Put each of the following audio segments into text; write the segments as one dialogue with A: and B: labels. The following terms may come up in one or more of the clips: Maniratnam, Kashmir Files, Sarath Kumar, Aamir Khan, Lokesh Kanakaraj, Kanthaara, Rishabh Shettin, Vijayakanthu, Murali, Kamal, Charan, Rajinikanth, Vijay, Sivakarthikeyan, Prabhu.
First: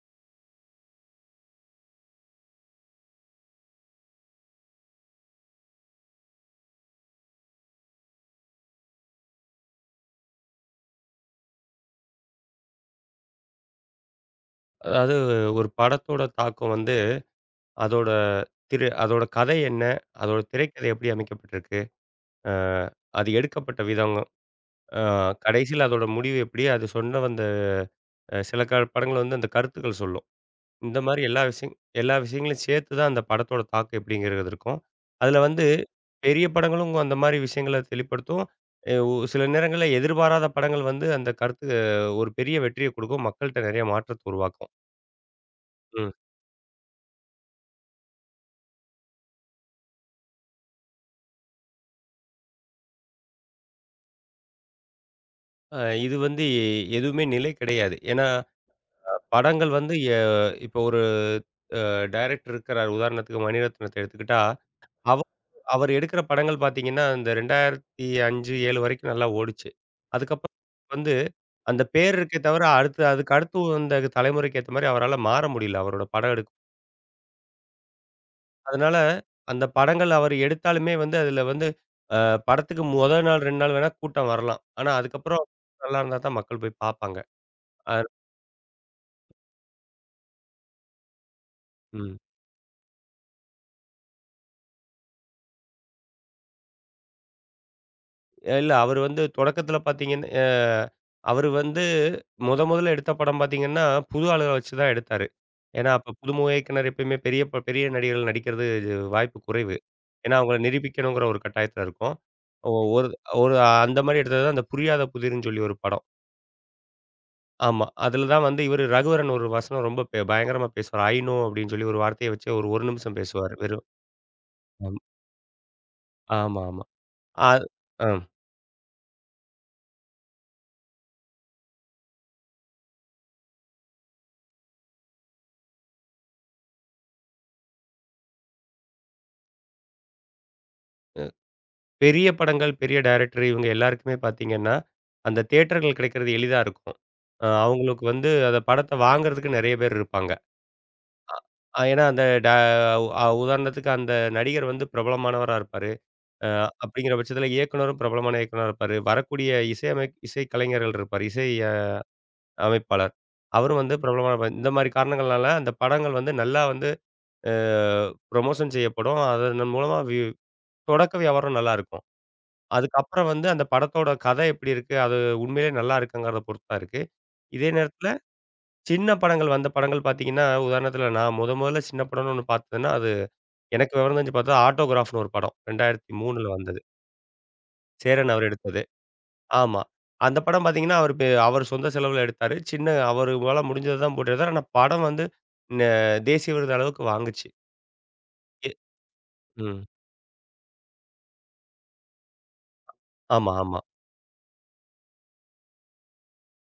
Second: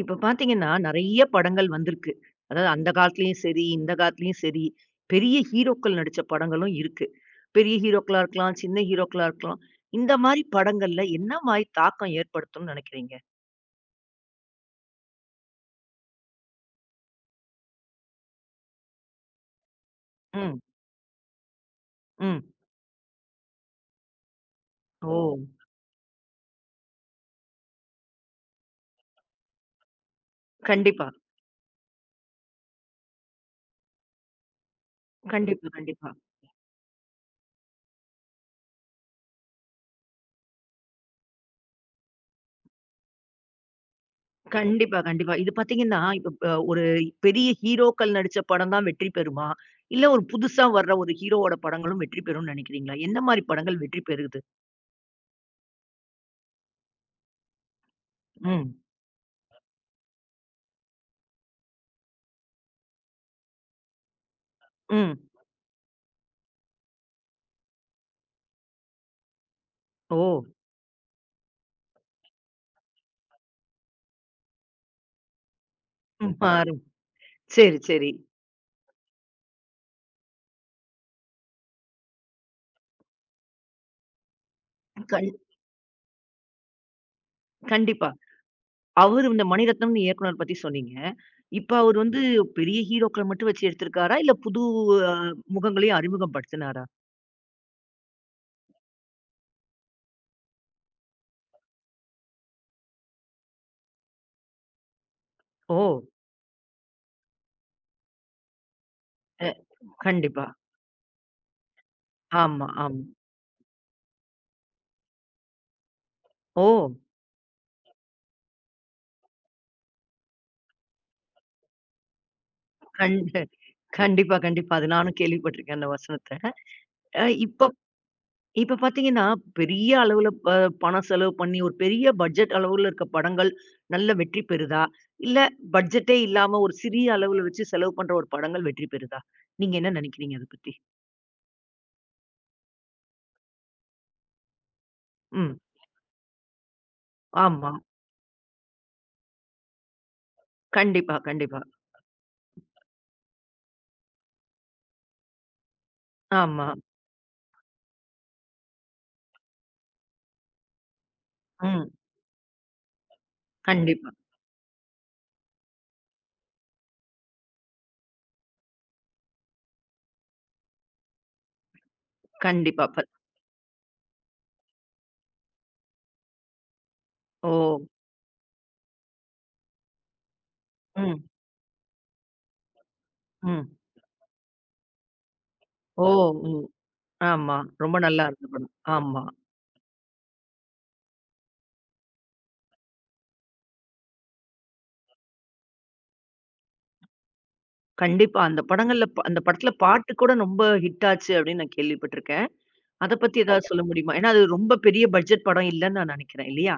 A: இப்ப பார்த்தீங்கன்னா, நெறைய படங்கள் வந்திருக்கு. அதாவது அந்த காலத்துலயும் சரி, இந்த காலத்துலயும் சரி, பெரிய ஹீரோக்கள் நடிச்ச படங்களும் இருக்கு. பெரிய ஹீரோக்களா இருக்கலாம், சின்ன ஹீரோக்களா இருக்கலாம். இந்த மாரி படங்கள்ல என்ன மாரி தாக்கம் ஏற்படுத்தும்னு நெனைக்கிறீங்க?
B: அதாவது ஒரு படத்தோட தாக்கம் வந்து அதோட அதோட கதை என்ன? அதோட
A: ம்,
B: திரைக்கதை எப்படி அமைக்கப்பட்டிருக்கு?
A: ம்.
B: அ அது எடுக்கப்பட்ட விதம், அ
A: ஓ!
B: கடைசியில அதோட முடிவு எப்படி? அது சொன்ன வந்த சில படங்கள் வந்து அந்த கருத்துக்கள் சொல்லும். இந்த
A: கண்டிப்பா,
B: மாரி எல்லா விஷயங்களையும் சேர்த்து தான் அந்த படத்தோட தாக்கம் எப்படிங்கிறது இருக்கும். அதில வந்து
A: கண்டிப்பா, கண்டிப்பா.
B: பெரிய படங்களும் அந்த மாரி விஷயங்கள தெளிப்படுத்தும். அ ஒ சில நேரங்கள்ல எதிர்பாராத படங்கள் வந்து அந்த கருத்து ஒரு பெரிய வெற்றிய குடுக்கும். மக்கள்ட்ட நெறைய மாற்றத்த உருவாக்கும்.
A: கண்டிப்பா, கண்டிப்பா. இது பார்த்தீங்கன்னா, இப்ப ப ஒரு பெரிய ஹீரோக்கள் நடிச்ச படம் தான் வெற்றி பெறுமா? இல்ல ஒரு புதுசா வர்ற ஒரு ஹீரோவோட படங்களும் வெற்றி பெறும்னு நெனைக்கிறீங்களா? என்ன மாரி படங்கள் வெற்றி பெறுது?
B: இது வந்து எதுவுமே நிலை கிடையாது. ஏன்னா,
A: ம்,
B: படங்கள் வந்து இப்போ ஒரு டைரக்டர் இருக்கிறார். உதாரணத்துக்கு மணிரத்னத்த எடுத்துக்கிட்டா,
A: ம்.
B: அவ அவர் எடுக்கிற படங்கள் பார்த்தீங்கன்னா, இந்த 2005, 7 வரைக்கும் நல்லா ஓடுச்சு.
A: ஓ!
B: அதுக்கப்புறம் வந்து அந்த பேர் இருக்கே தவிர, அதுக்கு அடுத்து வந்த தலைமுறைக்கு ஏத்த மாரி அவரால மாற முடியல, அவரோட
A: ம்.
B: படம் எடுக்கும்.
A: பாரு. சரி, சரி.
B: அதனால அந்த படங்கள் அவர் எடுத்தாலுமே வந்து அதில வந்து அ படத்துக்கு முதல் நாள், 2 நாள் வேணா கூட்டம் வரலாம். ஆனா
A: கண்
B: அதுக்கப்புறம் நல்லா இருந்தா தான் மக்கள் போய் பார்ப்பாங்க. அ
A: கண்டிப்பா. அவரு இந்த மணிரத்னம்னு இயக்குனர் பத்தி சொன்னீங்க. இப்ப அவரு
B: ம்.
A: வந்து பெரிய ஹீரோக்கள மட்டும் வச்சு எடுத்திருக்காரா? இல்ல புது அ முகங்களையும் அறிமுகப்படுத்தினாரா?
B: இல்ல அவரு வந்து தொடக்கத்தில பார்த்தீங்கன்னா, அ அவரு வந்து மொதல்ல எடுத்த படம் பார்த்தீங்கன்னா, புது ஆளுகள வச்சு தான் எடுத்தாரு.
A: ஓ!
B: ஏன்னா, அப்ப புதுமுக இயக்குனர் எப்பயுமே பெரிய பெரிய நடிகர்கள் நடிக்கிறது இது வாய்ப்பு
A: அ
B: குறைவு. ஏன்னா,
A: கண்டிப்பா.
B: அவங்கள நிரூபிக்கணுங்கிற ஒரு கட்டாயத்தில இருக்கும்.
A: ஆமா,
B: ஒ
A: ஆமா.
B: ஒரு ஒரு அந்த மாரி எடுத்தது தான் அந்த புரியாத புதிர்ன்னு சொல்லி ஒரு படம்.
A: ஓ!
B: ஆமா. அதில தான் வந்து இவரு ரகுவரன் ஒரு வசனம் ரொம்ப பயங்கரமா பேசுவார். "ஐ நோ" அப்படின்னு சொல்லி ஒரு வார்த்தைய வச்சு ஒரு 1
A: கண்
B: நிமிஷம் பேசுவாரு. வெறும்
A: கண்டிப்பா, கண்டிப்பா. அது
B: ஆமா
A: நானும் கேள்விப்பட்டிருக்கேன் அந்த வசனத்த.
B: ஆமா. ஆமா.
A: அ
B: ஆ.
A: இப்ப
B: அ.
A: இப்ப பார்த்தீங்கன்னா, பெரிய அளவுல பணம் செலவு பண்ணி, ஒரு பெரிய பட்ஜெட் அளவுல இருக்க படங்கள் நல்ல வெற்றி பெறுதா? இல்ல பட்ஜெட்டே இல்லாம ஒரு சிறிய அளவுல வச்சு செலவு பண்ற ஒரு படங்கள் வெற்றி பெறுதா? நீங்க என்ன நினைக்கிறீங்க அத பத்தி?
B: பெரிய படங்கள், பெரிய டைரக்டர் இவங்க எல்லாருக்குமே பார்த்தீங்கன்னா, அந்த
A: ம்.
B: தியேட்டர்கள் கிடைக்கிறது எளிதா இருக்கும்.
A: ஆமா.
B: அவங்களுக்கு வந்து அந்த படத்த வாங்குறதுக்கு நெறைய பேர் இருப்பாங்க.
A: கண்டிப்பா,
B: அ
A: கண்டிப்பா.
B: அ ஏன்னா அந்த ட அ உதாரணத்துக்கு அந்த நடிகர் வந்து பிரபலமானவரா இருப்பாரு. அ
A: ஆமா.
B: அப்படிங்கிற பட்சத்தில இயக்குனரும் பிரபலமான இயக்குனரா இருப்பாரு. வரக்கூடிய இசை கலைஞர்கள் இருப்பாரு. இசை
A: ம்.
B: அமைப்பாளர். அவரும் வந்து
A: கண்டிப்பா,
B: பிரபலமான இந்த மாரி காரணங்கள்னால அந்த படங்கள் வந்து நல்லா வந்து அ ப்ரமோஷன் செய்யப்படும். அதன் மூலமா தொடக்க வியாபாரம் நல்லாருக்கும்.
A: கண்டிப்பா.
B: அதுக்கப்புறம் வந்து அந்த படத்தோட கதை எப்படி இருக்கு? அது உண்மையிலேயே நல்லா இருக்குங்கிறத பொறுத்து தான் இருக்கு.
A: ஓ!
B: இதே நேரத்தில சின்ன படங்கள் வந்த படங்கள் பார்த்தீங்கன்னா, உதாரணத்தில
A: ம்,
B: நான் முதல்ல சின்ன படம்ன்னு ஒண்ணு பார்த்ததுன்னா, அது
A: ம்.
B: எனக்கு விவரம் தெரிஞ்சு பார்த்தா ஆட்டோகிராஃப்னு ஒரு படம்.
A: ஓ!
B: 2003ல
A: ம்.
B: வந்தது.
A: ஆமா. ரொம்ப நல்லா
B: சேரன்
A: இருந்த
B: அவர்
A: படம்.
B: எடுத்தது.
A: ஆமா.
B: ஆமா. அந்த படம் பார்த்தீங்கன்னா, அவரு பெ அவர் சொந்த செலவுல எடுத்தாரு. சின்ன அவரு போல முடிஞ்சத தான் போட்டு எடுத்தாரு. ஆனா படம் வந்து ந தேசிய விருது அளவுக்கு வாங்குச்சு.
A: கண்டிப்பா. அந்த
B: எ
A: படங்கள்ல அந்த படத்துல
B: ம்.
A: பாட்டு கூட ரொம்ப ஹிட் ஆச்சு அப்படின்னு நான் கேள்விப்பட்டிருக்கேன். அத பத்தி
B: ஆமா,
A: ஏதாவது
B: ஆமா.
A: சொல்ல முடியுமா? ஏன்னா அது ரொம்ப பெரிய பட்ஜெட் படம் இல்லன்னு நான் நினைக்கிறேன். இல்லையா?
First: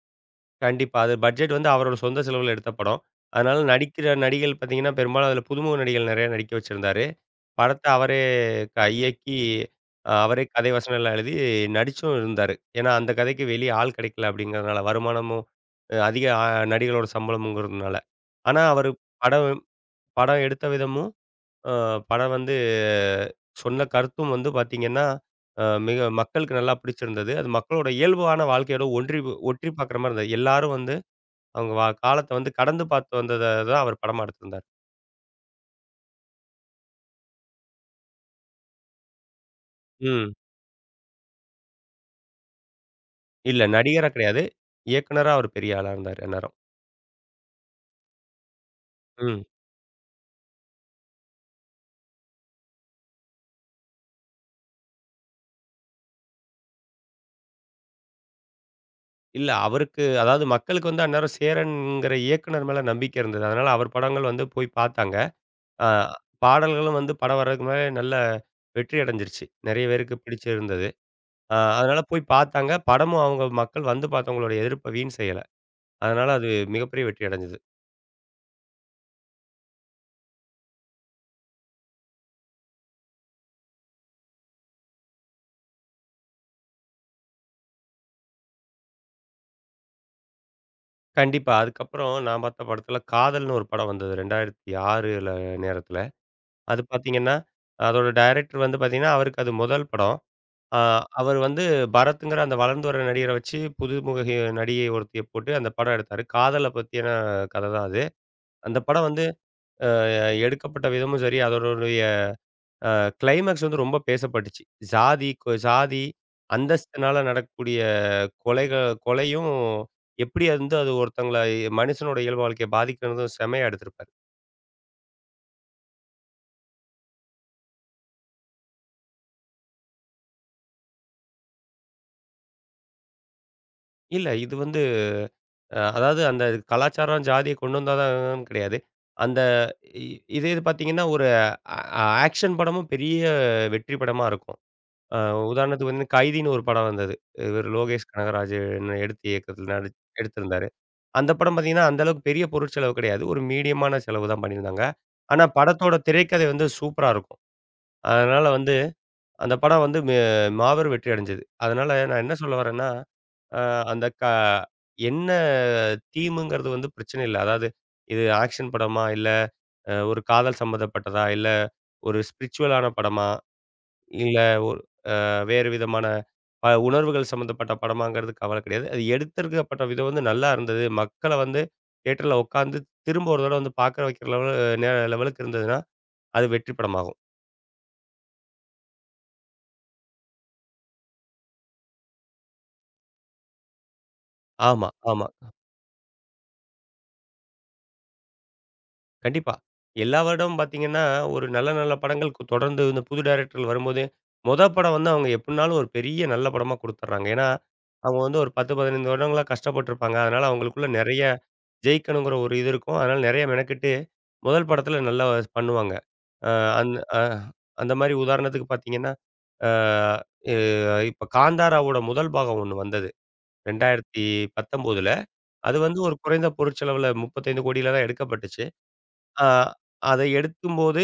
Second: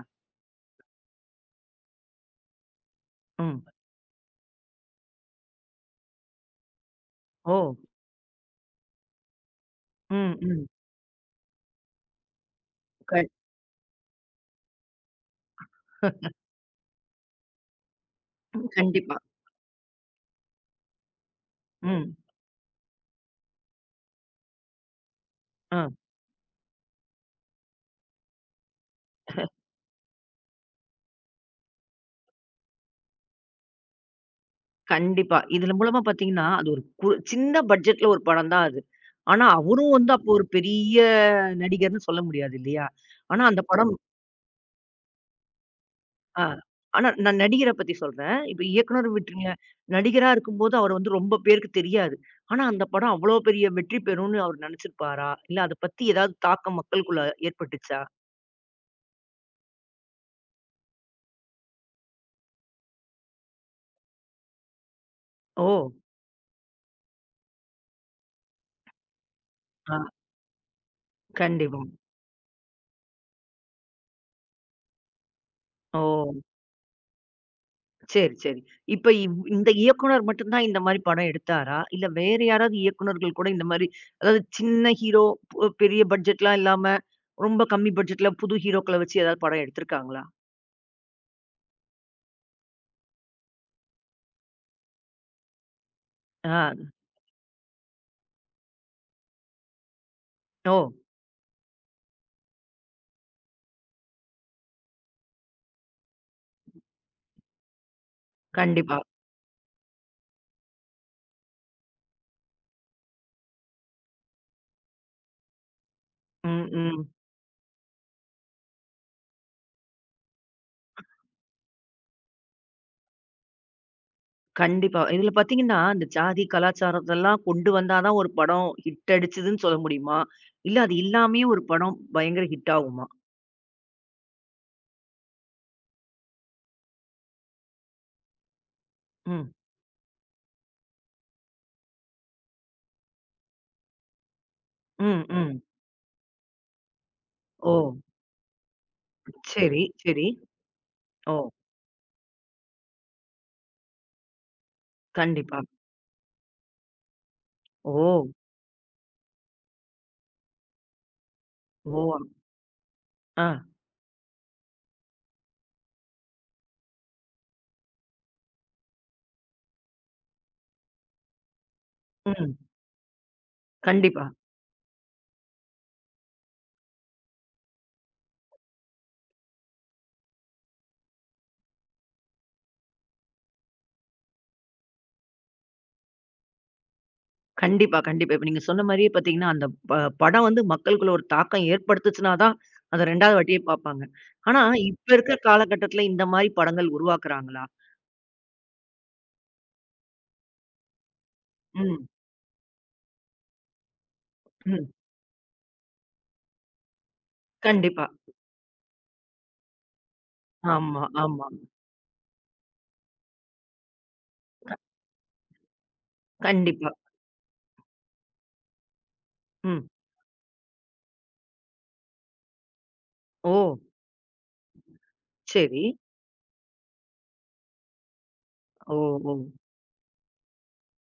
B: கண்டிப்பா. அது பட்ஜெட் வந்து அவரோட சொந்த செலவுல எடுத்த படம். அதனால
A: ம்.
B: நடிக்கிற நடிகைகள் பார்த்தீங்கன்னா, பெரும்பாலும் அதில புதுமுக நடிகைகள் நெறைய நடிக்க வச்சிருந்தாரு.
A: ஓ!
B: படத்த அவரே இயக்கி,
A: ம்,
B: அவரே
A: ம்.
B: கதை வசனம்லாம் எழுதி நடிச்சும் இருந்தாரு. ஏன்னா, அந்த
A: க
B: கதைக்கு வெளிய ஆள் கிடைக்கல அப்படிங்கிறதுனால, வருமானமும் அ அதிக அ நடிகரோட சம்பளமுங்கிறதுனால. ஆனா,
A: ம்.
B: அவரு
A: கண்டிப்பா.
B: படம் படம் எடுத்த விதமும், அ
A: ம்.
B: படம் வந்து சொன்ன கருத்தும் வந்து பார்த்தீங்கன்னா, அ
A: ஆ.
B: மிக மக்களுக்கு நல்லா பிடிச்சிருந்தது. அது மக்களோட இயல்பான வாழ்க்கையோட ஒற்றி பார்க்குற மாரி இருந்தது. எல்லாரும் வந்து அவங்க காலத்த வந்து கடந்து பார்த்து வந்தத தான் அவர் படமா எடுத்திருந்தார்.
A: கண்டிப்பா. இதுல மூலமா பார்த்தீங்கன்னா, அது ஒரு சின்ன பட்ஜெட்ல ஒரு படம் தான் அது. ஆனா, அவரும் வந்து அப்போ
B: ம்.
A: ஒரு பெரிய நடிகர்ன்னு சொல்ல முடியாது இல்லையா? ஆனா அந்த
B: இல்ல
A: படம்
B: நடிகரா கிடையாது. இயக்குனரா அவர் பெரிய ஆளா இருந்தாரு
A: ஆ
B: அந்நேரம்.
A: ஆனா நான் நடிகர பத்தி சொல்றேன். இப்ப இயக்குனர்
B: ம்.
A: விட்டுருங்க. நடிகரா இருக்கும்போது அவர வந்து ரொம்ப பேருக்கு தெரியாது. ஆனா அந்த படம் அவ்வளோ பெரிய வெற்றி பெறும்னு அவர் நினைச்சிருப்பாரா? இல்ல அத பத்தி ஏதாவது தாக்கம் மக்களுக்குள்ள ஏற்பட்டுச்சா?
B: இல்ல அவருக்கு அதாவது மக்களுக்கு வந்து அந்நேரம் சேரன்ங்கிற இயக்குனர் மேல நம்பிக்கை இருந்தது. அதனால அவர் படங்கள் வந்து போய் பார்த்தாங்க. ஆ
A: ஓ!
B: பாடல்களும் வந்து படம் வர்றதுக்கு முன்னாலே நல்ல வெற்றி அடைஞ்சிருச்சு. நெறைய
A: ஆ
B: பேருக்கு பிடிச்சிருந்தது.
A: கண்டிப்பா.
B: அதனால போய் பார்த்தாங்க. படமும் அவங்க மக்கள் வந்து பார்த்தவங்களோட எதிர்ப்ப வீண் செய்யல.
A: ஓ!
B: அதனால அது மிகப்பெரிய வெற்றி அடைஞ்சது.
A: சரி, சரி. இப்ப இந்த இயக்குனர் மட்டும் தான் இந்த மாரி படம் எடுத்தாரா? இல்ல வேற யாராவது இயக்குனர்கள் கூட இந்த மாரி அதாவது சின்ன ஹீரோ, பெரிய பட்ஜெட்லாம் இல்லாம, ரொம்ப கம்மி பட்ஜெட்ல புது ஹீரோக்கள வச்சு ஏதாவது படம் எடுத்திருக்காங்களா?
B: கண்டிப்பா. அதுக்கப்புறம் நான் பார்த்த படத்துல காதல்னு ஒரு படம் வந்தது. 2006ல நேரத்துல.
A: ஆ.
B: அது பார்த்தீங்கன்னா, அதோட டைரக்டர் வந்து பார்த்தீங்கன்னா, அவருக்கு அது முதல் படம்.
A: ஓ!
B: அ அவர் வந்து பரத்ங்கிற அந்த வளர்ந்து வர நடிகர வச்சு, புதுமுக நடிகை ஒருத்திய போட்டு அந்த படம் எடுத்தாரு. காதல பத்தியான கத தான் அது. அந்த
A: கண்டிப்பா.
B: படம் வந்து எடுக்கப்பட்ட விதமும் சரி, அதனுடைய கிளைமாக்ஸ் வந்து ரொம்ப பேசப்பட்டுச்சு. ஜாதி
A: ம், ம்.
B: அந்தஸ்தினால நடக்கக்கூடிய கொலைக கொலையும், எப்படி அது வந்து அது ஒருத்தங்கள மனுஷனோட இயல்பு வாழ்க்கைய பாதிக்கிறதும் செம்மையா எடுத்திருப்பாரு.
A: கண்டிப்பா. இதுல பார்த்தீங்கன்னா, அந்த ஜாதி கலாச்சாரத்தெல்லாம் கொண்டு வந்தா தான் ஒரு படம் ஹிட் அடிச்சதுன்னு சொல்ல முடியுமா? இல்ல அது இல்லாமயே ஒரு படம் பயங்கர ஹிட் ஆகுமா?
B: இல்ல இது வந்து அதாவது அந்த கலாச்சாரம், ஜாதிய கொண்டு வந்தா தான் கிடையாது. அந்த
A: ம்.
B: இ இதே இது பார்த்தீங்கன்னா, ஒரு ஆக்ஷன் படமும் பெரிய வெற்றி படமா இருக்கும். அ
A: ம், ம்.
B: உதாரணத்துக்கு வந்து கைதின்னு ஒரு படம் வந்தது. இவர்
A: ஓ!
B: லோகேஷ் கனகராஜ் எடுத்து இயக்கத்தில
A: சரி,
B: நடி
A: சரி.
B: எடுத்திருந்தாரு. அந்த
A: ஓ!
B: படம் பார்த்தீங்கன்னா, அந்த அளவுக்கு பெரிய பொருட்செலவு கிடையாது. ஒரு மீடியமான செலவு தான் பண்ணியிருந்தாங்க. ஆனா
A: கண்டிப்பா.
B: படத்தோட திரைக்கதை வந்து சூப்பரா இருக்கும்.
A: ஓ!
B: அதனால வந்து அந்த படம் வந்து மாபெரும் வெற்றி அடைஞ்சது. அதனால
A: ஓ!
B: நான் என்ன சொல்ல வரேன்னா
A: ஆ.
B: அ அந்த க என்ன தீமுங்கிறது வந்து பிரச்சனை இல்ல. அதாவது இது ஆக்ஷன் படமா? இல்ல ஒரு காதல் சம்மந்தப்பட்டதா? இல்ல ஒரு
A: ம்.
B: ஸ்பிரிச்சுவலான படமா?
A: கண்டிப்பா.
B: இல்ல ஒரு வேறு விதமான உணர்வுகள் சம்மந்தப்பட்ட படமாங்கிறது கவலை கிடையாது. அது எடுத்திருக்கப்பட்ட விதம் வந்து நல்லா இருந்தது. மக்கள வந்து தியேட்டர்ல உட்காந்து திரும்ப ஒரு தடவ வந்து பார்க்க வைக்கிற நே லெவலுக்கு இருந்ததுன்னா, அது வெற்றி படமாகும்.
A: கண்டிப்பா, கண்டிப்பா. இப்ப நீங்க சொன்ன மாரியே பார்த்தீங்கன்னா, அந்த படம் வந்து மக்களுக்குள்ள ஒரு தாக்கம் ஏற்படுத்துச்சுனா தான், அத 2வது வாட்டியே பார்ப்பாங்க. ஆனா,
B: ஆமா,
A: இப்ப
B: ஆமா.
A: இருக்கிற காலகட்டத்தில இந்த மாரி படங்கள் உருவாக்குறாங்களா?
B: கண்டிப்பா. எல்லா வருடமும் பார்த்தீங்கன்னா, ஒரு நல்ல நல்ல
A: ம்,
B: படங்கள் தொடர்ந்து இந்த புது டைரக்டர்கள் வரும்போது,
A: ம்.
B: படம் வந்து அவங்க எப்டினாலும் ஒரு பெரிய நல்ல படமா குடுத்துர்றாங்க. ஏன்னா,
A: கண்டிப்பா.
B: அவங்க வந்து ஒரு 10, 15 வருடங்களா கஷ்டப்பட்டுருப்பாங்க. அதனால அவங்களுக்குள்ள
A: ஆமா,
B: நெறைய
A: ஆமா.
B: ஜெயிக்கணுங்கிற ஒரு இது இருக்கும். அதனால நெறைய மெனக்கெட்டு முதல் படத்துல நல்லா பண்ணுவாங்க. அ
A: கண்டிப்பா.
B: அந் அ அந்த மாரி உதாரணத்துக்கு பார்த்தீங்கன்னா, அ
A: ம்.
B: எ இப்ப காந்தாராவோட முதல் பாகம் ஒண்ணு வந்தது.
A: ஓ!
B: 2019ல. அது
A: சரி.
B: வந்து ஒரு குறைந்த பொருட்செலவுல 35,00,00,000 தான் எடுக்கப்பட்டுச்சு.
A: ஓ! ஓ!
B: ஆ அத எடுக்கும்போது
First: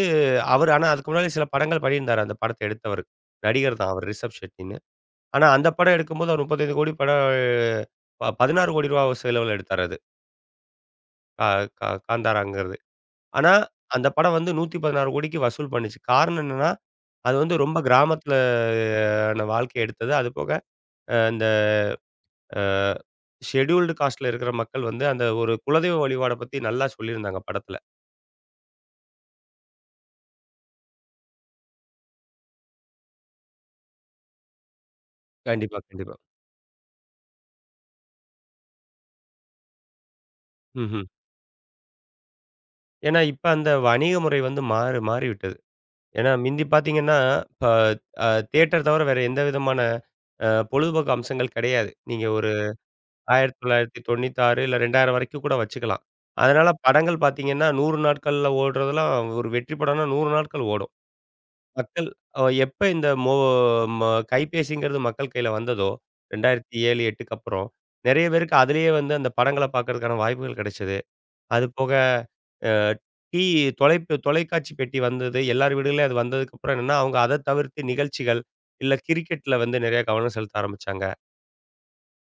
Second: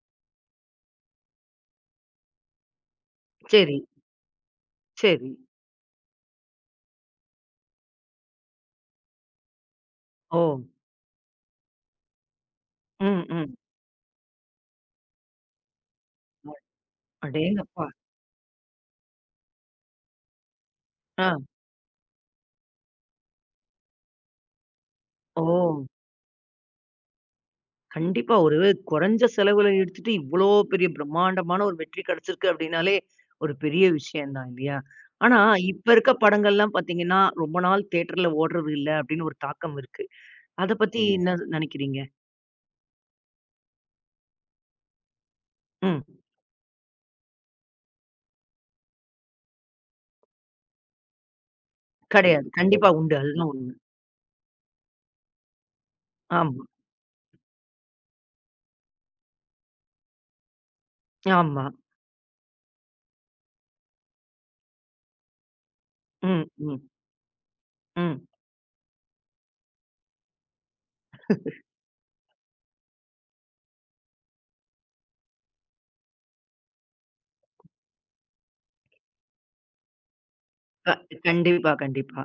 B: ஆனா அதுக்கு முன்னாடி சில படங்கள் பண்ணியிருந்தாரு, அந்த படத்த எடுத்தவரு.
A: சரி,
B: நடிகர் தான் அவரு ரிஷப் ஷெட்டின்னு.
A: சரி.
B: ஆனா அந்த படம் எடுக்கும்போது அவர் 35,00,00,000 படம் ப ரூ. 16,00,00,000 செலவுல எடுத்தாரு அது.
A: ஓ!
B: கா கா காந்தாராங்கிறது.
A: ம்,
B: ஆனா
A: ம்.
B: அந்த படம் வந்து 116,00,00,000 வசூல் பண்ணுச்சு. காரணம் என்னன்னா, அது வந்து ரொம்ப
A: அடேங்கப்பா!
B: கிராமத்துல ன வாழ்க்கைய எடுத்தது. அதுபோக அ
A: ஆ.
B: இந்த அ ஷெட்யூல்டு காஸ்ட்ல இருக்கிற மக்கள் வந்து அந்த
A: ஓ!
B: ஒரு குலதெய்வ வழிபாட பத்தி நல்லா சொல்லியிருந்தாங்க படத்துல.
A: கண்டிப்பா. ஒரு குறைஞ்ச செலவுல எடுத்துட்டு இவ்வளோ பெரிய பிரம்மாண்டமான ஒரு வெற்றி கிடைச்சிருக்கு அப்படின்னாலே, ஒரு பெரிய விஷயம் தான் இல்லையா? ஆனா
B: கண்டிப்பா,
A: இப்ப இருக்க
B: கண்டிப்பா.
A: படங்கள்லாம் பார்த்தீங்கன்னா, ரொம்ப நாள் தியேட்டர்ல ஓடுறது இல்ல அப்படின்னு ஒரு தாக்கம் இருக்கு. அத பத்தி
B: ம்ஹ்ம்.
A: ம். என்ன நெனைக்கிறீங்க?
B: ஏன்னா, இப்ப அந்த வணிக முறை வந்து மாறிவிட்டது.
A: ம்.
B: ஏன்னா, மிந்தி பார்த்தீங்கன்னா, இப்ப தியேட்டர் தவிர வேற எந்த விதமான பொழுதுபோக்கு அம்சங்கள் கிடையாது. நீங்க
A: கிடையாது.
B: ஒரு
A: கண்டிப்பா உண்டு. அதுதான் உண்ம.
B: 1996 இல்ல 2000 வரைக்கும் கூட வச்சுக்கலாம்.
A: ஆமா,
B: அதனால படங்கள் பார்த்தீங்கன்னா, 100 நாட்கள்ல ஓடுறதெல்லாம் ஒரு வெற்றி படம்னா 100 நாட்கள் ஓடும்.
A: ஆமா.
B: மக்கள் எப்ப இந்த மோ ம கைபேசிங்கிறது மக்கள் கையில வந்ததோ,
A: ம், ம்,
B: 2007, 8க்கு அப்புறம்,
A: ம்.
B: நெறைய பேருக்கு அதிலேயே வந்து அந்த படங்கள பார்க்கறதுக்கான வாய்ப்புகள் கிடைச்சது. அது போக அ டீ தொலைக்காட்சி பெட்டி வந்தது. எல்லார் வீடுகள்லயும் அது வந்ததுக்கப்புறம் என்னன்னா, அவங்க அத தவிர்த்து நிகழ்ச்சிகள், இல்ல கிரிக்கெட்ல வந்து நிறைய கவனம் செலுத்த
A: க
B: ஆரம்பிச்சாங்க.
A: கண்டிப்பா, கண்டிப்பா.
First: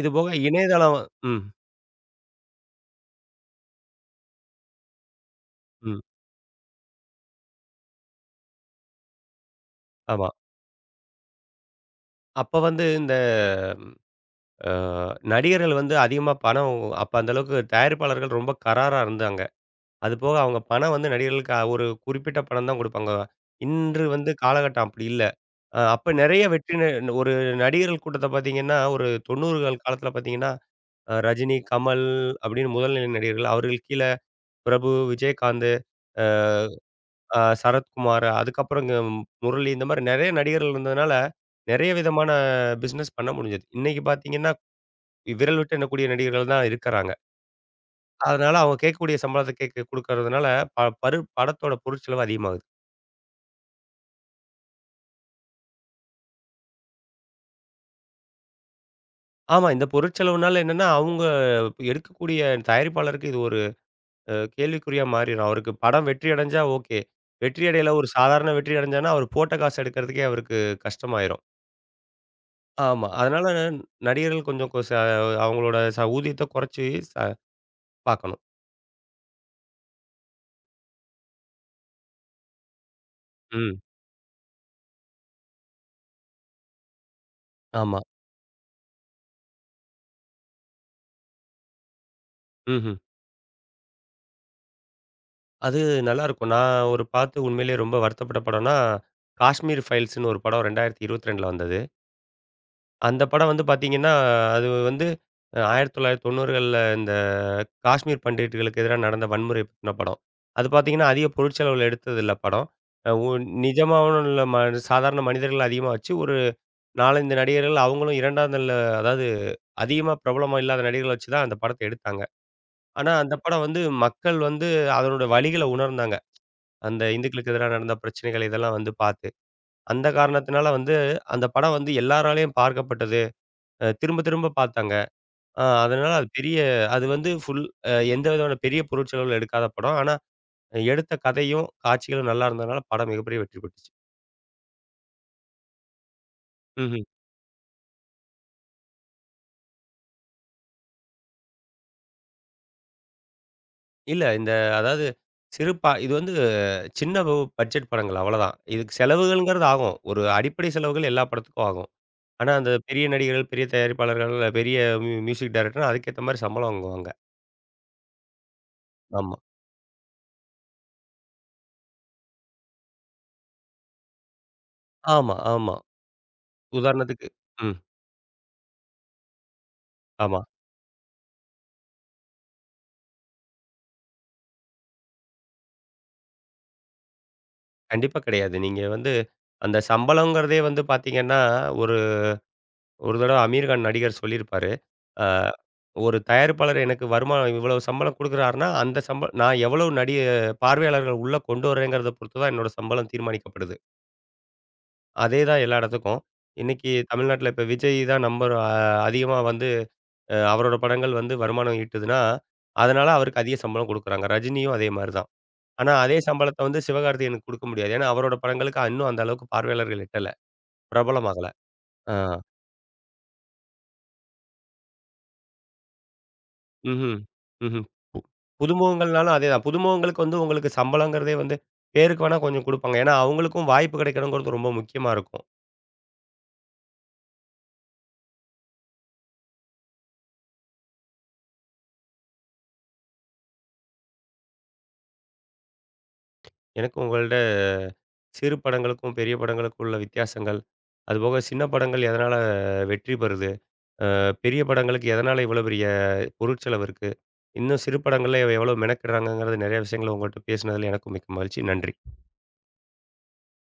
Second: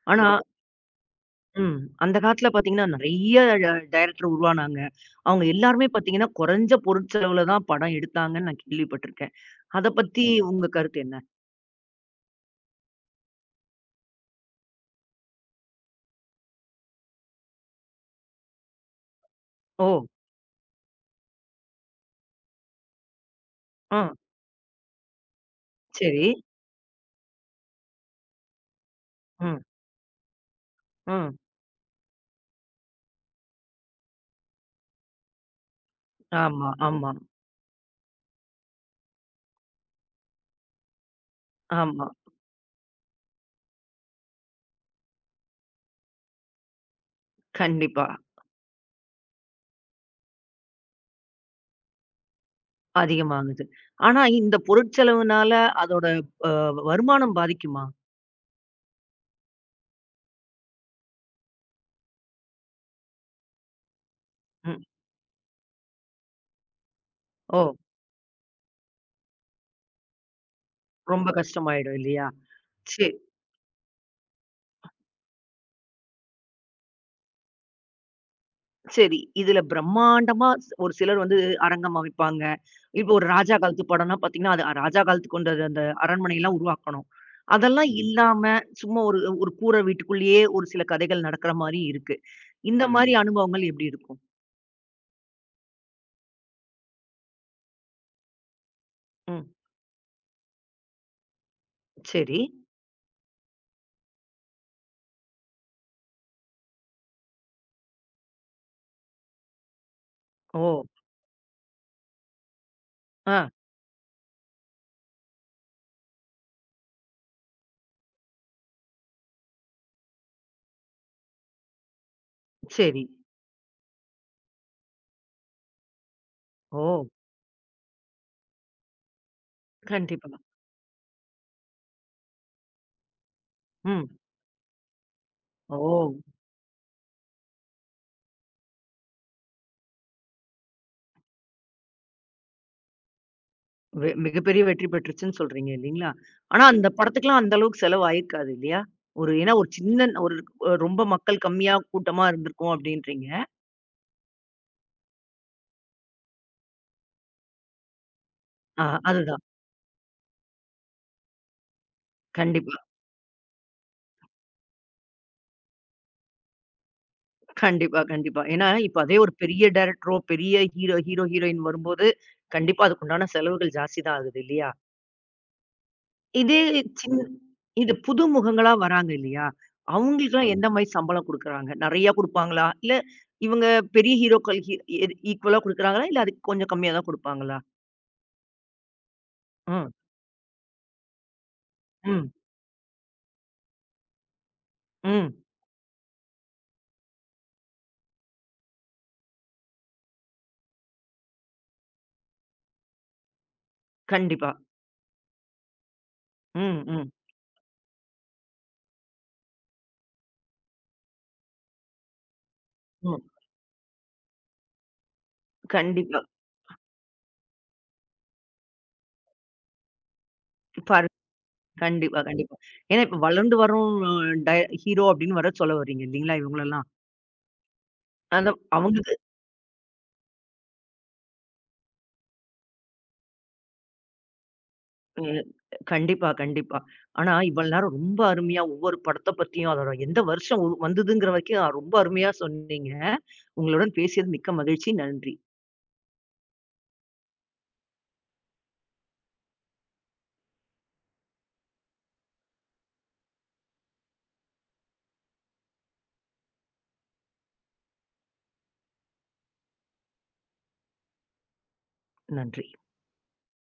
B: இது
A: ஆனா
B: போக இணையதளம். ம்,
A: ம். அந்த காலத்துல பாத்தீங்கன்னா, நெறைய டைரக்டர் உருவானாங்க. அவங்க எல்லாருமே
B: ம்.
A: பாத்தீங்கன்னா, குறைஞ்ச பொருட்செலவுல தான் படம் எடுத்தாங்கன்னு நான் கேள்விப்பட்டுருக்கேன். அத பத்தி
B: ஆமா.
A: உங்க கருத்து என்ன?
B: அப்ப வந்து இந்த அ நடிகர்கள் வந்து அதிகமா பணம் அப்ப அந்த அளவுக்கு தயாரிப்பாளர்கள் ரொம்ப கராரா இருந்தாங்க.
A: ஓ!
B: அது போக அவங்க பணம் வந்து நடிகர்களுக்கு ஒரு குறிப்பிட்ட பணம் தான் குடுப்பாங்க. இன்று
A: ம்.
B: வந்து காலகட்டம் அப்படி இல்ல. அ அப்ப
A: சரி.
B: நிறைய வெற்றி ந ஒரு நடிகர்கள் கூட்டத்த பார்த்தீங்கன்னா, ஒரு
A: ம்,
B: 90கள் காலத்தில பார்த்தீங்கன்னா,
A: ம்.
B: ரஜினி, கமல் அப்படின்னு முதல்நிலை நடிகர்கள். அவர்களுக்கு கீழ பிரபு, விஜயகாந்து, அ
A: ஆமா, ஆமா,
B: அ சரத்குமார், அதுக்கப்புறம் இங்க முரளி இந்த மாரி நெறைய நடிகர்கள் இருந்ததுனால, நெறைய
A: ஆமா.
B: விதமான பிசினஸ் பண்ண முடிஞ்சது. இன்னைக்கு பார்த்தீங்கன்னா, விரல் விட்டு எண்ணக்கூடிய நடிகர்கள் தான் இருக்கறாங்க.
A: கண்டிப்பா.
B: அதனால அவங்க கேட்கக்கூடிய சம்பளத்த கேட்க குடுக்கறதுனால, ப பரு படத்தோட பொருட்செலவு அதிகமாகுது.
A: அதிகமாகுது. ஆனா இந்த பொருட்செலவுனால அதோட அ வருமானம் பாதிக்குமா?
B: ஆமா. இந்த பொருட்செலவுனால என்னன்னா, அவங்க எடுக்கக்கூடிய தயாரிப்பாளருக்கு இது ஒரு
A: ம்.
B: கேள்விக்குறியா மாறிரும். அவருக்கு படம் வெற்றி அடைஞ்சா ஓகே. வெற்றி
A: ஓ!
B: அடையல ஒரு சாதாரண வெற்றி அடைஞ்சான்னா, அவர் போட்ட காசு எடுக்கிறதுக்கே அவருக்கு
A: ரொம்ப
B: கஷ்டமாயிரும்.
A: கஷ்டமாயிடும் இல்லையா?
B: ஆமா.
A: சரி.
B: அதனால நடிகர்கள் கொஞ்சம் கொ ச அவங்களோட ஊதியத்த குறைச்சு ச பார்க்கணும்.
A: சரி. இதுல பிரம்மாண்டமா ஒரு சிலர் வந்து அரங்கம் அமைப்பாங்க. இப்போ ஒரு ராஜா
B: ம்.
A: காலத்து படம்னா பார்த்தீங்கன்னா, அது ராஜா காலத்துக்கு கொண்டது அந்த அரண்மனைலாம் உருவாக்கணும். அதெல்லாம்
B: ஆமா.
A: இல்லாம சும்மா ஒரு ஒரு கூரை வீட்டுக்குள்ளேயே ஒரு சில கதைகள் நடக்கிற மாரி இருக்கு. இந்த
B: ம்ஹ்ம்.
A: ஆமாங்க. மாரி அனுபவங்கள் எப்படி இருக்கும்?
B: அது நல்லாயிருக்கும். நான் ஒரு பார்த்து உண்மையிலேயே ரொம்ப வருத்தப்பட்ட படம்னா,
A: ம்.
B: காஷ்மீர் ஃபைல்ஸ்ன்னு ஒரு படம் 2022ல வந்தது.
A: சரி.
B: அந்த படம் வந்து பார்த்தீங்கன்னா, அது வந்து 1990கள்ல இந்த காஷ்மீர் பண்டிட்டுகளுக்கு எதிரா நடந்த வன்முறை பத்தின படம்.
A: ஓ!
B: அது பார்த்தீங்கன்னா, அதிக பொருட்செலவுல எடுத்ததில்ல படம். அ உ
A: ஆ.
B: நிஜமாவும் உள்ள சாதாரண மனிதர்கள் அதிகமா வச்சு, ஒரு 4, 5 நடிகர்கள் அவங்களும் 2ஆம் நில அதாவது அதிகமா பிரபலமா இல்லாத நடிகர்கள வச்சு தான் அந்த படத்த எடுத்தாங்க.
A: சரி.
B: ஆனா, அந்த படம் வந்து மக்கள் வந்து அதனோட வலிகள உணர்ந்தாங்க. அந்த
A: ஓ!
B: இந்துக்களுக்கு எதிரா நடந்த பிரச்சனைகள் இதெல்லாம் வந்து பார்த்து. அந்த
A: கண்டிப்பா.
B: காரணத்தினால வந்து அந்த படம் வந்து எல்லாராலயும் பார்க்கப்பட்டது.
A: ம்.
B: திரும்ப திரும்ப பார்த்தாங்க.
A: ஓ!
B: அதனால அது பெரிய அது வந்து ஃபுல் எந்த விதமான பெரிய பொருட்செலவுல எடுக்காத படம். ஆனா, எடுத்த கதையும், காட்சிகளும் நல்லா இருந்ததுனால படம் மிகப்பெரிய வெற்றி பெற்றுச்சு.
A: மிகப்பெரிய வெற்றி பெற்றுச்சுன்னு சொல்றீங்க இல்லீங்களா? ஆனா அந்த
B: ம்ஹ்ம்.
A: படத்துக்குலாம் அந்த அளவுக்கு செலவு ஆயிருக்காது இல்லையா? ஒரு ஏன்னா ஒரு சின்ன ஒரு ரொம்ப மக்கள் கம்மியா கூட்டமா இருந்திருக்கும் அப்டின்றீங்க.
B: இல்ல இந்த அதாவது சிறு பா இது வந்து சின்ன ப பட்ஜெட் படங்கள் அவ்வளதான்.
A: ஆ
B: இதுக்கு
A: அதுதான்.
B: செலவுகள்ங்கிறது ஆகும். ஒரு அடிப்படை செலவுகள் எல்லா படத்துக்கும் ஆகும். ஆனா, அந்த
A: கண்டிப்பா,
B: பெரிய நடிகர்கள், பெரிய தயாரிப்பாளர்கள், பெரிய மியூசிக் டைரக்டர்னா அதுக்கேத்த மாரி சம்பளம் வாங்குவாங்க.
A: கண்டிப்பா, கண்டிப்பா. ஏன்னா இப்ப அதே ஒரு
B: ஆமா.
A: பெரிய டைரக்டரோ, பெரிய ஹீரோ, ஹீரோயின் வரும்போது கண்டிப்பா அதுக்குண்டான செலவுகள் ஜாஸ்தி தான் ஆகுது இல்லையா?
B: ஆமா, ஆமா.
A: இதே சின்
B: உதாரணத்துக்கு. ம்.
A: இது புது முகங்களா வராங்க இல்லையா?
B: ஆமா.
A: அவங்களுக்குலாம் எந்த மாரி சம்பளம் குடுக்குறாங்க? நெறையா குடுப்பாங்களா? இல்ல இவங்க பெரிய ஹீரோக்கள் ஹீ எ ஈக்குவலா குடுக்குறாங்களா? இல்ல அதுக்கு கொஞ்சம் கம்மியா தான் குடுப்பாங்களா?
B: கண்டிப்பா கிடையாது. நீங்க வந்து அந்த
A: ம்,
B: சம்பளம்ங்கிறதே வந்து பார்த்தீங்கன்னா, ஒரு
A: ம்,
B: ஒரு தடவ அமீர் கான் நடிகர் சொல்லியிருப்பாரு. அ
A: ம்.
B: ஒரு தயாரிப்பாளர் எனக்கு வருமானம் இவ்வளவு சம்பளம் குடுக்குறாருன்னா, அந்த சம்ப நான் எவ்வளவு நடி பார்வையாளர்கள் உள்ள கொண்டு வரேங்கிறத பொறுத்து தான் என்னோட சம்பளம் தீர்மானிக்கப்படுது.
A: கண்டிப்பா.
B: அதே தான் எல்லா இடத்துக்கும்.
A: ம்,
B: இன்னைக்கு
A: ம்,
B: தமிழ்நாட்ல இப்ப விஜய் தான் நம்பர் அ அதிகமா வந்து அவரோட படங்கள் வந்து வருமானம் ஈட்டுதுன்னா, அதனால
A: ம்.
B: அவருக்கு அதிக சம்பளம் குடுக்குறாங்க. ரஜினியும் அதே மாரி தான். ஆனா அதே
A: கண்டிப்பா.
B: சம்பளத்த வந்து சிவகார்த்திகேயனுக்கு குடுக்க முடியாது. ஏன்னா அவரோட படங்களுக்கு இன்னும் அந்த அளவுக்கு பார்வையாளர்கள் எட்டல.
A: பாரு
B: பிரபலமாகல. ஆ.
A: கண்டிப்பா, கண்டிப்பா. ஏன்னா இப்ப வளர்ந்து வரும் டை ஹீரோ அப்படின்னு வர சொல்ல வர்றீங்க இல்லீங்களா? இவங்களெல்லாம்.
B: ம்ஹ்ம். ம்ஹ்ம்.
A: அந்த
B: புது
A: அவங்களுக்கு
B: முகங்கள்னாலும் அதேதான். புது முகங்களுக்கு வந்து உங்களுக்கு சம்பளங்கிறதே வந்து பேருக்கு வேணா கொஞ்சம் குடுப்பாங்க. ஏன்னா, அவங்களுக்கும் வாய்ப்பு கிடைக்கணுங்கிறது ரொம்ப முக்கியமா
A: அ
B: இருக்கும்.
A: கண்டிப்பா, கண்டிப்பா. ஆனா இவ்வளவு நேரம் ரொம்ப அருமையா ஒவ்வொரு படத்த பத்தியும், அதோட எந்த வருஷம் வந்ததுங்கிற வரைக்கும் ரொம்ப அருமையா சொன்னீங்க. உங்களுடன் பேசியது மிக்க மகிழ்ச்சி. நன்றி.
B: எனக்கு உங்கள்ட்ட சிறு படங்களுக்கும், பெரிய படங்களுக்கும் உள்ள வித்தியாசங்கள், அதுபோக சின்ன படங்கள் எதனால வெற்றி பெறுது? பெரிய படங்களுக்கு எதனால இவ்வளோ பெரிய பொருட்செலவு இருக்கு? இன்னும் சிறு படங்கள்ல எவ்வளோ மெனக்கிடுறாங்கங்கிறது நெறைய விஷயங்கள உங்கள்ட்ட பேசினதுல எனக்கும் மிக்க மகிழ்ச்சி. நன்றி.
A: நன்றி.